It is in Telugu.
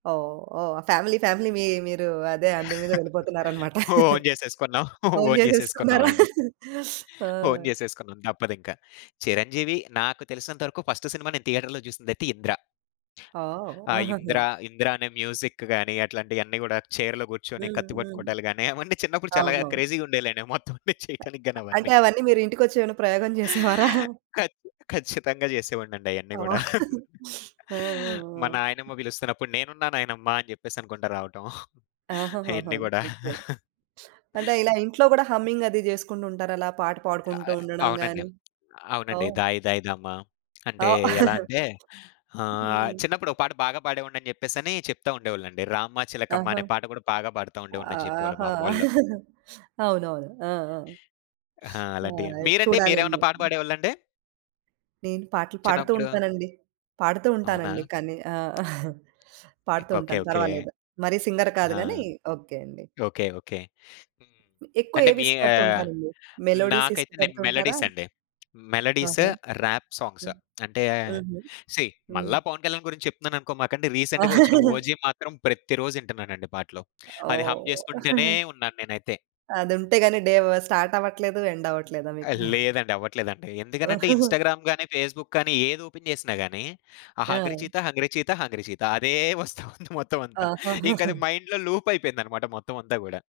ఓహ్! ఓహ్! ఫ్యామిలీ, ఫ్యామిలీ మీ మీరూ అదే, అందు మీద వెళ్ళిపోతున్నారనమాట. ఓన్ జెసేసుకున్నాం. ఓన్ ఓన్ చేసేసుకున్నారా? జేసేసుకున్నావండి. ఆ! ఓన్ చేసేసుకున్నాం, తప్పదింక. 'చిరంజీవి', నాకు తెలిసినంతవరకు ఫస్ట్ సినిమా నేను థియేటర్‌లో జూసిందయితే 'ఇంద్ర'. ఓహ్! ఆ! ఆహాహా! 'ఇంద్ర'. 'ఇంద్ర' అనే మ్యూజిక్ గానీ, అట్లాంటియన్నీ గూడా, చెయిర్‌లో గూర్చొని హ్మ్. కత్తి హ్మ్. పట్టుకోటాలు గానీ, అవన్నీ చిన్నప్పుడు చాలాగా అవునవును. క్రేజీ‌గుండేయిలేండి ఆ మొత్తవన్ని చేయటానికి గానీ అంటే, అవన్నీ. అవన్నీ మీరు ఇంటికొచ్చేవన్నా ప్రయోగం జేసేవారా? ఖచ్ ఖచ్చితంగా జెసేవాడినండయన్నీ ఆ! గూడా. ఆ! ఆ! మా ఆ! నాయనమ్మ పిలుస్తున్నప్పుడు "నేనున్నా నాయనమ్మ" అని జెప్పేసనుకుంటా రావటం. ఆహాహాహా! అయన్నీ గూడా. ఓకే. అంటే, ఇలా ఇంట్లో గూడా హమ్మింగది జేసుకుంటుంటారా అలా పాట ఆ! పాడుకుంటూ ఉండడం అవునండె. గానీ? మ్ అవునండి. ఓహ్! 'దాయి దాయి దామా' అంటే ఆ! ఎలా అంటే, ఆహ్, హ్మ్. చిన్నప్పుడో పాట బాగా పాడేవాడినని చెప్పేసనీ చెప్తా ఉండేవాళ్ళండి. 'రామ్మ చిలకమ్మ' ఆహా! అనే పాట గూడా బాగా పాడతా ఉండేవోడినని జెప్పేవోళ్ళు ఆహా! మామ్మోళ్ళు. హ్మ్. అవునవును. ఆ! ఆ! ఆహా! ఆ! అలాంటియా! అదే మీరండి చూడాలని మీరేవన్నా పాట చెప్పి. పాడేవాళ్ళండి? నేను పాటలు పాడుతూ చిన్నప్పుడు? ఉంటానండి. పాడుతూ అవునా! ఉంటానండి, కానీ ఆ! కే పాడుతూ ఓకే. ఉంటాను. ఓకే. పర్వాలేదు. మరీ సింగర్ కాదు ఆ! గానీ, ఓకే అండి. ఓకే. ఓకే. హ్మ్. హ్మ్. ఎక్కువ అంటే, మీ ఏవిష్టపడుతూ ఆహ్, ఉంటారండి? మెలోడీస్ నాకైతే నేను ఇష్టపడుతుంటారా? మెలోడీసండి. మెలోడీస్, ఆహా! Rap songs. హ్మ్. అంటే, హుహు. సీ హ్మ్. మళ్ళా 'పవన్ కళ్యాణ్' గురించి చెప్తున్నాననుకోమాకండి. రీసెంటుగా ఒచ్చిన 'ఓజీ' మాత్రం ప్రతి రోజిటన్నానండి పాటలు. అది హమ్ ఓహ్! చేసుకుంటూనే ఉన్నాను నేనైతే. అదుంటే గానీ డే వ్ స్టార్టవ్వట్లేదు, ఎండవ్వట్లేదా ఆ! మీకు? లేదండి. అవ్వట్లేదండి. ఎందుకనంటే, ఇన్‌స్టాగ్రామ్ గానీ, ఫేస్‌బుక్ గానీ, ఏదోపెన్ జేసినా గానీ, ఆ 'హంగ్రీ ఆ! చీత హంగ్రీ చీత హంగ్రీ చీత' అదే వస్తా ఉంది మొత్తవంతా. ఆహాహాహా! ఇంకది మైండ్‌లో లూపయిపోయిందనమాట మొత్తమంతా గూడా.